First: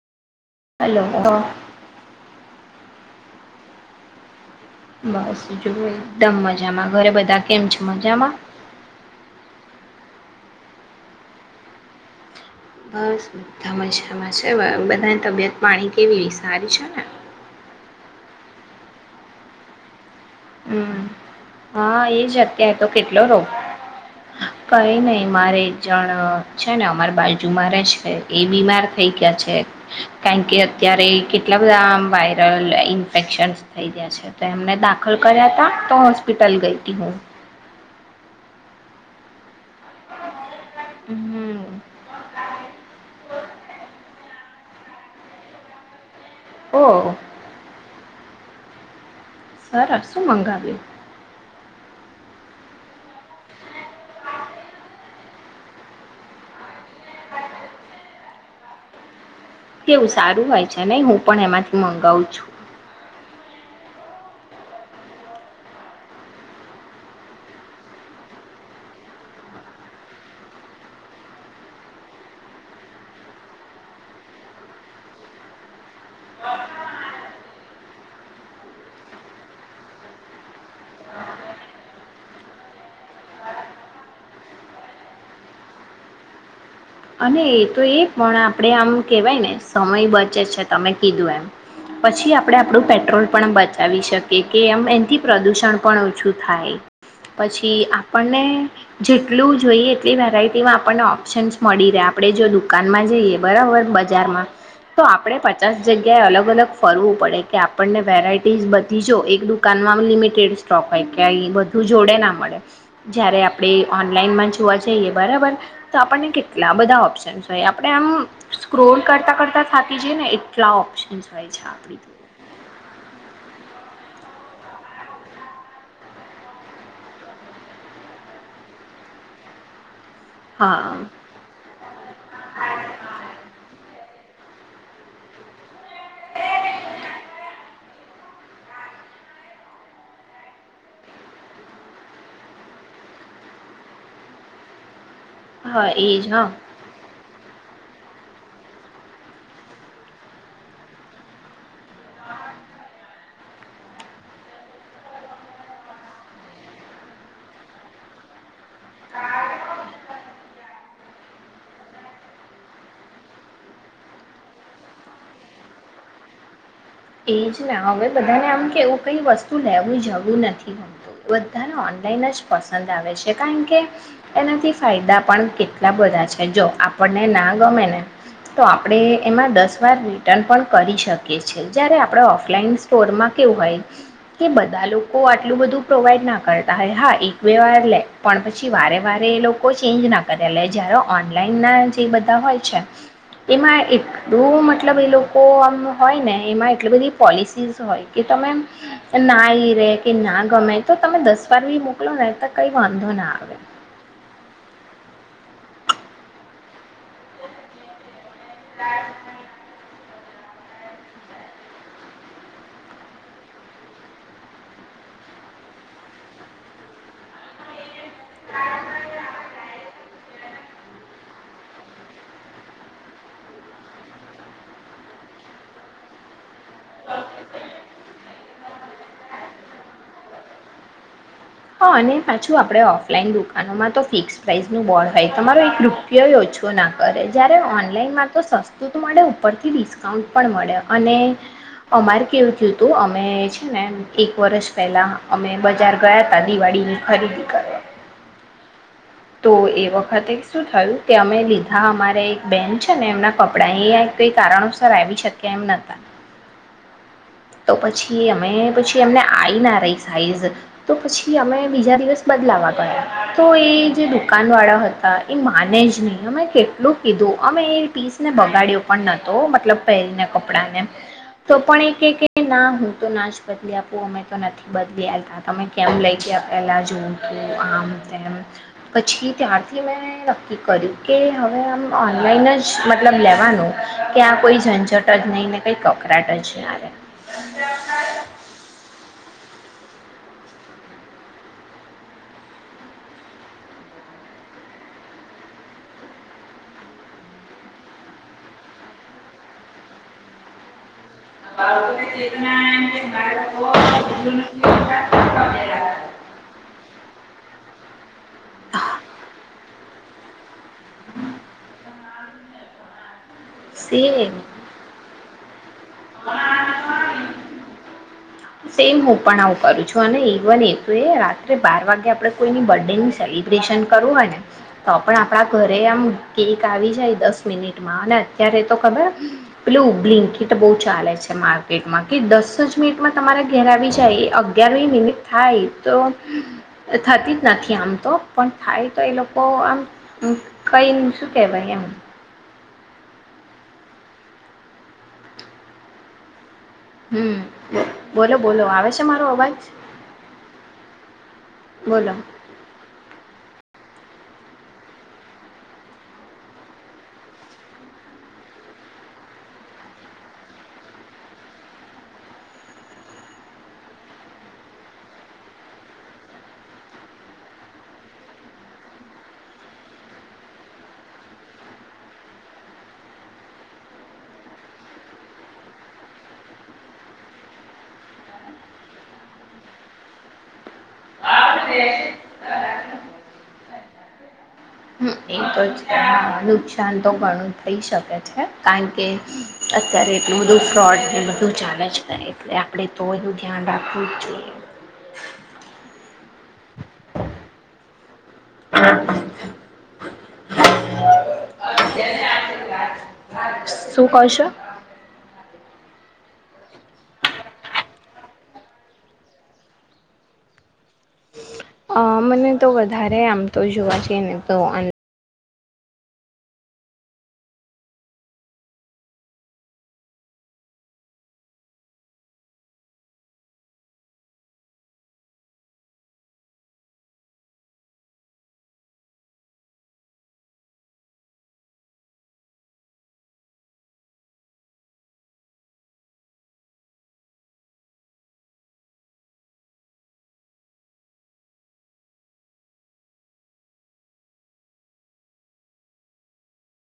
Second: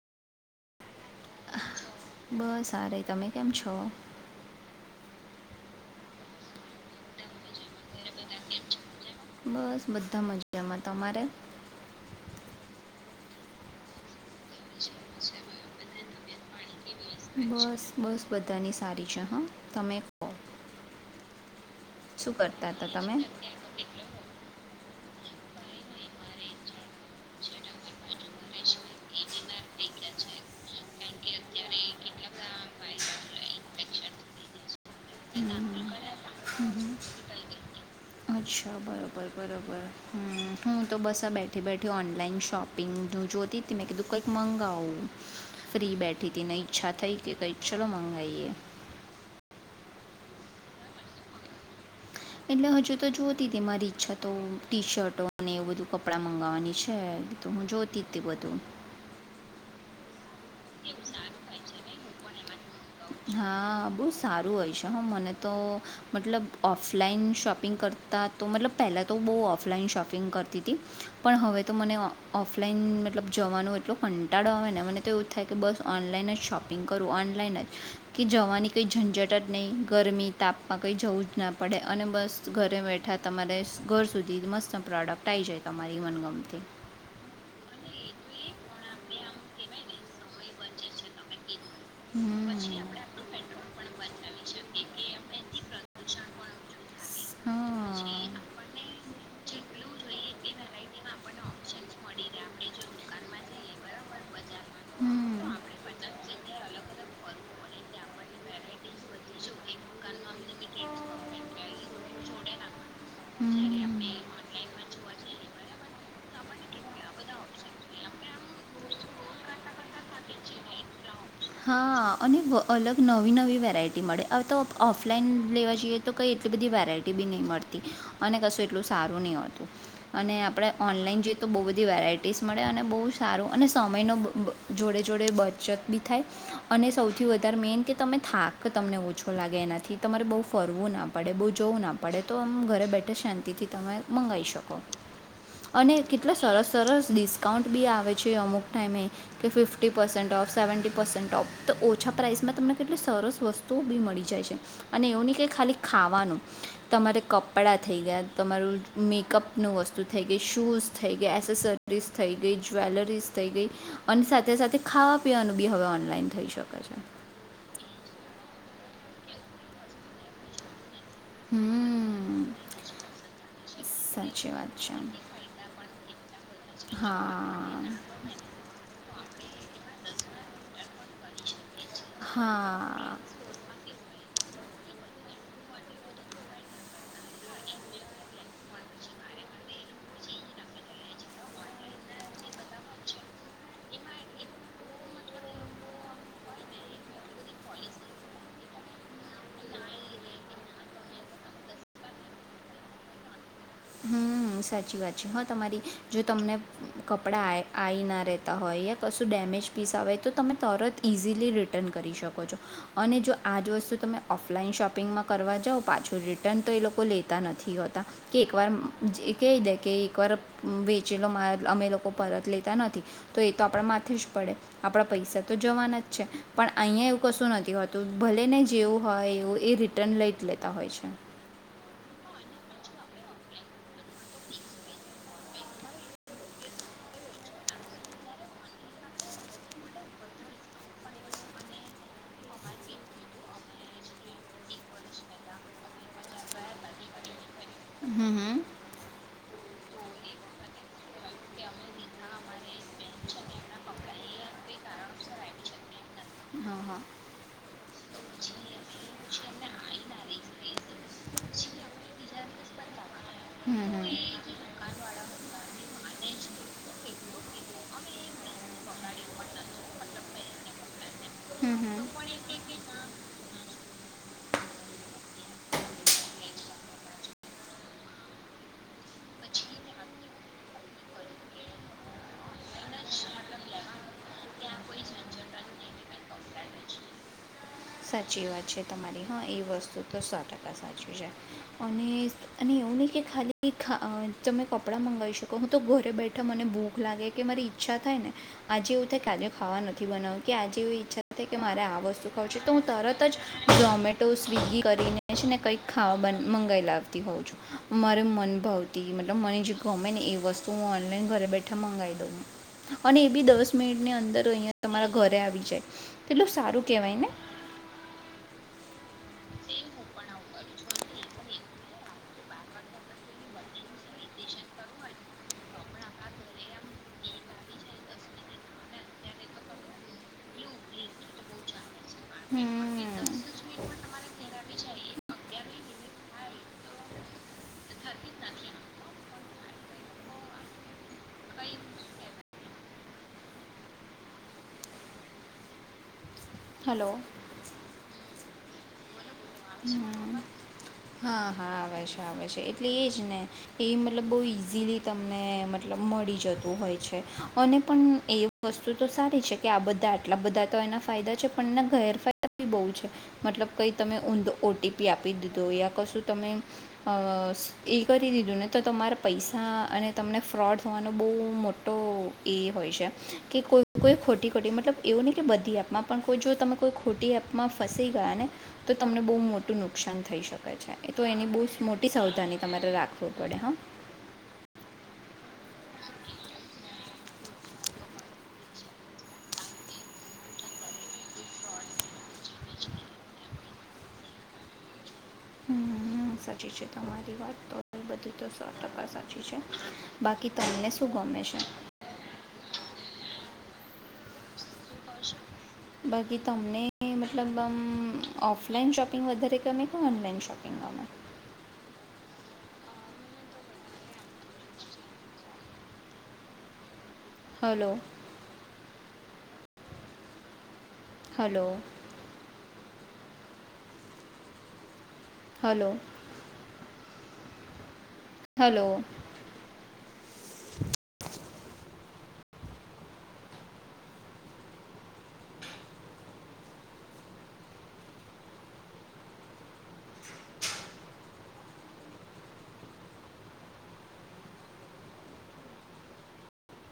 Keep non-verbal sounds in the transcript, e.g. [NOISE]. Hello બસ સારે તમે કેમ છો? બસ જુ એકદમ મજામાં. ઘરે બધા કેમ છે મજામાં? બસ બધા મજામાં તમારે? બસ બધા મજામાં છે બધાની તબિયત પાણી કેવી સારી છે ને. બસ બસ બધાની સારી છે હા તમે કહો? હમ્મ હા શું એજ કરતા અત્યારે તો હતા તમે કેટલો રો. કઈ નને મારે એક જણ છે ને અમારે બાજુ મારે છે એ બીમાર થઈ ગયા છે કારણ કે અત્યારે કેટલા બધા વાયરલ ઇન્ફેક્શનસ થઈ ગયા છે તો એમને દા ખલ કર્યા હતા તો હોસ્પિટલ ગઈ હતી હું. અચ્છા બરોબર બરોબર હમ, હું તો બસ બેઠી હમ બેઠી ઓનલાઈન શોપિંગનું જોતી હતી મેં કધું કઈક મંગાઓ ફ્રીબ બેડ ઠી નને ઓ ઈચ્છા થઈ કે કંઈ ચાલલો મંગાવાઈએ સરસ શુ મંગાવ્યું? એટલે હજુ તો જોતી હતી મારી ઈચ્છા તો ટી શર્ટો અને એવું બધું કપડા મંગાવવાની છે. તો હું જોતી હતી બધું. કેવું સારું હોય છે ને. હું પણ એમાંથી મંગાવું છુ. હા બહુ સારું હોય છે. હા મને તો મતલબ ઓફલાઈન શોપિંગ કરતા તો મતલબ પહેલાં તો બહુ ઓફલાઈન શોપિંગ કરતી હતી. પણ હવે તો મને ઓફલાઈન મતલબ જવાનું એટલો કંટાળો આવે ને. મને તો એવું થાય કે બસ ઓનલાઈન જ શોપિંગ કરું. ઓનલાઈન જ કે જવાની કઈ ઝંઝટ જ નહી. ગરમી તાપમાં કઈ જવું જ ના પડે. અને બસ ઘરે બેઠા તમારે ઘર સુધી મસ્ત પ્રોડક્ટ આવી જાય તમારી મનગમતી. અને એ તો એ પણ આપડે આમ કેવાય ને સમય બચે છે તમે કીધું એમ. પછી આપણે આપણું પેટ્રોલ પણ બચાવી શકીએ. કે એમ એથી પ્રદુષણ પણ ઓછું થાય. પછી આપણને જેટલું જોઈએ તે વેરાયટી તેમાં આપણને ઓપ્શન્સ મળી રહે આપણે જો દુકાનમાં જઈએ બરાબર બજારમાં તો આપણે પચાસ જગ્યાએ અલગ અલગ ફરવું પડે કે આપણને વેરાઈ તેજ બતી જો એક દુકાનમાં આ લિમિટેડ સ્ટોક હોય કઈ બધું જોડે ના મળે. જયારે હમ. આપડે ઓનલાઈન માં જ જોવા જઈએ બરાબર. તો આપણને કે ટલા બધા ઓપ્શનસ હોય. આપડે આમ સ્ક્રોલ કરતા કરતા થતી જઈએ ને એટલા ઓપ્શન્સ હોય છે આપણી હા, અને વ અલગ નવી નવી વેરાયટી મળે. હવે તો ઓફલાઈન લેવા જઈએ તો, કંઈ એટલી બધી વેરાયટી બી નહીં મળતી. અને કશું એટલું સારું નહીં હોતું. અને આપડે ઓનલાઈન હા જોઈએ તો બહુ બધી વેરાયટીસ મળે. અને બહુ સારું અને સમયનો બ જોડે જોડે બચત બી થાય અને સૌથી વધારે મેન કે તમે થાક કે તમને ઓછો લાગે એનાથી. તમારે બહુ ફરવું ના પડે. બહુ જોવું ના પડે. તો આમ ઘરે બેઠા શાંતિથી તમે મંગાઈ શકો. હા અને એજ કેટલા હા સરસ સરસ ડીસ કાઉન્ટ બી આવે છે અમુક ટાઈમે કે fifty percent of seventy percent of. તો ઓછા પ્રાઇસમાં તમને કેટલી સરસ વસ્તુઓ બી મળી જાય છે. અને એવું નહીં કે ખાલી ખાવાનું. તમારે કપડાં થઈ ગયા, તમારું મેકઅપનું વસ્તુ થઈ ગઈ, શૂઝ થઈ ગયા, એસેસરીઝ થઈ ગઈ, જ્વેલરીઝ થઈ ગઈ, અને સાથે સાથે ખાવા પીવાનું બી હવે ઓનલાઈન થઈ શકે છે. એજ ના હવે બધાને આમ કે એવું કઈ વસ્તુ લેવું જવું નથી હ બધાને ઓનલાઈન જ હમ પસંદ આવે છે. કારણ કે સાચી એનાથી વાત ફાયદા છે પણ કેટલા બધા છે. જો આપણને ના હા ગમે ને તો આપડે એમાં દસ વાર રિટર્ન પણ કરી શકીએ છે. જ્યારે આપડે ઓફલાઈન હા સ્ટોરમાં કેવું હોય કે બધા લોકો આટલું બધું પ્રોવાઈડ ના કરતા હોય. હા એક બે વાર લે, પણ પછી વારે વારે એ લોકો ચેન્જ ના કરે. લે જ્યારે ઓનલાઈન ના જે બધા હોય છે, એમાં એટલું મતલબ એ લોકો આમ હોય ને એમાં એટલી બધી પોલિસીસ હોય કે તમે ના ઈરે કે ના ગમે તો તમે દસ વાર બી મોકલો ને તો કઈ વાંધો ના આવે. હમ્મ, સાચી વાત છે હા તમારી. જો તમને કપડા આએ આઈ ના રે તો હોય યા કશું ડેમેજ પીસ આવે તો તમે તરત ઇઝીલી રિટર્ન કરી શકો છો. અને જો આ જ વસ્તુ તમે ઓફલાઈન શોપિંગમાં કરવા જાઓ. પાછું રિટર્ન તો એ લોકો લેતા નથી હોતા કે એકવાર અમ્મ જે કહી દે કે કર વેચેલો માલ અમે લોકો પરત લેતા નથી. તો એ તો આપડા માથે જ પડે, આપડા પૈસા તો જવાના જ છે. પણ અહીંયા એવું કશું નથી હોતું. ભલે ને જેવું હોય એવું, એ રિટર્ન લઈ જ લેતા હોય છે. હા અને પાછું આપણડે ઓફલાઈન દુકાનોમાં તો ફિક્સ પ્રાઇસનું બોળ હોય. તમારો એક રૂપિયોય ઓછો ના કરે. જ્યારે ઓનલાઈનમાં તો સસ્તું તો મળે ઉપરથી ડિસ્કાઉન્ટ પણ મળે. અને અમારે કેવું થયું હતું અમે છે ને, એક વર્ષ પહેલાં અમે બજાર ગયા તા દિવાળીની ખરીદી કરવા હમ્મ, હમ્મ. તો એ વખતે શું થયું કે અમે લીધા અમારે એક બેન છે ને એમના કપડા. એ કઈ કારણોસર આવી શક્યા એમ નતા હા, હા. તો હમ હમ હમ પછી અમે પછી એમને આઈ ના રહી સાઈઝ તો પછી અમે બીજા દિવસ બદલાવા ગયા તો એ જે દુકાન વાળા હતા એ માને જ નહી અમે કેટલું કીધું અમે એ પીસને બગાડ્યો પણ નતો મતલબ પહેરીને કપડાને તો પણ એ કે કે ના હું તો ના જ બદલી આપું અમે તો નથી બદલી આવતા તમે કેમ લઈ ગયા પેલા જોઉ તું આમ તેમ પછી ત્યારથી મેં નક્કી કર્યું કે હવે આમ ઓનલાઈન જ મતલબ લેવાનું કે આ કોઈ ઝંઝટ જ નહીં ને કઈ કપડાં ટચ ના રહે. [INAUDIBLE] સાચી વાત છે તમારી હા એ વસ્તુ તો સો ટકા સાચુ છે અને અને એવું નહીં કે ખાલી ખા અહ તમે કપડાં મંગાવી શકો હું તો ઘરે બેઠા મને ભૂખ લાગે કે મારી ઈચ્છા થાય ને આજે એવું થાય કાલે ખાવા નથી બનાવ્યું કે આજે એવી ઈચ્છા સાથે કે મારે આ બાળકોને વસ્તુ ખાઉ ચેતના છે તો એમ હું કે તરત મારા જ ઝોમેટો, લોકો સ્વગી નથી કરીને ને કઈક પામેલા ખાવા મંગાવ લાવતી હોઉં છું. મારે અનુભવતી મતલબ મને જે ગમે ને એ વસ તું ઓનલાઈન ઘરે બેઠા મંગાઈ અને એ બી દસ મિનિટ ની સેમ અંદર અહ તમારા ઘર દે આવી જાય એટલું સારું કેવાય ને. સેમ હો. પણાવું કરું છું અને ઇવન એ તો એ રાત્રે બાર વાગે આપડે કોઈની બર્થ ડે ની સેલિબ્રેશન કરવું હોય ને તો પણ આપણા ઘરે આમ કેક આવી જાય દસ મિનિટમાં અને અત્યારે તો ખબર પેલ બલિકીટ બહુ ચાલે છે માર્કેટમાં કે દસ જ મિનિટમાં ઘેર આવી જાય અગિયારમી મિનિટ થાય તો થતી જ નથી આમ તો પણ થાય તો એ લોકો આમ કઈ શું કેવાય એમ હલો હમ્મ બોલો બોલો આવે છે મારો અવાજ અવાજ હા, હા. આવે બોલો છે આવે છે એટલે એજ ને. એ મતલબ બહુ ઇઝીલી તમને મતલબ મળી જતું હોય છે અને પણ એ વસ્તુ તો સારી છે કે આ બધા આટલા બધા તો એના ફાયદા છે પણ એના ગેરફાયદા બી બહુ છે મતલબ કંઈ તમે ઊંધો ઓ ટી પી આપી દીધો યા કશું તમે અ એ કરી દીધું ને તો તમારા પૈસા અને તમને ફ્રોડ હોવાનો બહુ મોટો એ હોય છે કે કોઈ કોઈ ખોટી ખોટી મતલબ એવું નહીં કે બધી એપમાં પણ કોઈ જો તમે કોઈ ખોટી એપમાં ફસી ગયા ને તો તમને બહુ મોટું નુકસાન થઈ શકે છે એ તો એની બહુ મોટી સાવધાની. તમારે રાખવું પડે હા. એ તો જ. નકસાન તો ઘણું થઈ શકે છે કાણ કે અત્યારે એટલું બધું ફ્રોડ ને બધું ચાલે જ નહી એટલે આપણે તો એનું ધ્યાન રાખવું જ જોઈએ. હમ્મ સાચી છે તમારી વાત તો બધી તો સો ટકા સાચું છે. બાકી તમને શું ગમે છે? શું કરશો? બાકી તમને મતલબમ આમ ઓફલાઈન શોપિંગ વધારે ગમે કે ઓનલાઈન શોપિંગ ગમે? અહ મને તો વધારે આમ તો જોવા જઈ ને તો ઓન હલો. હલો. હલો. હલો.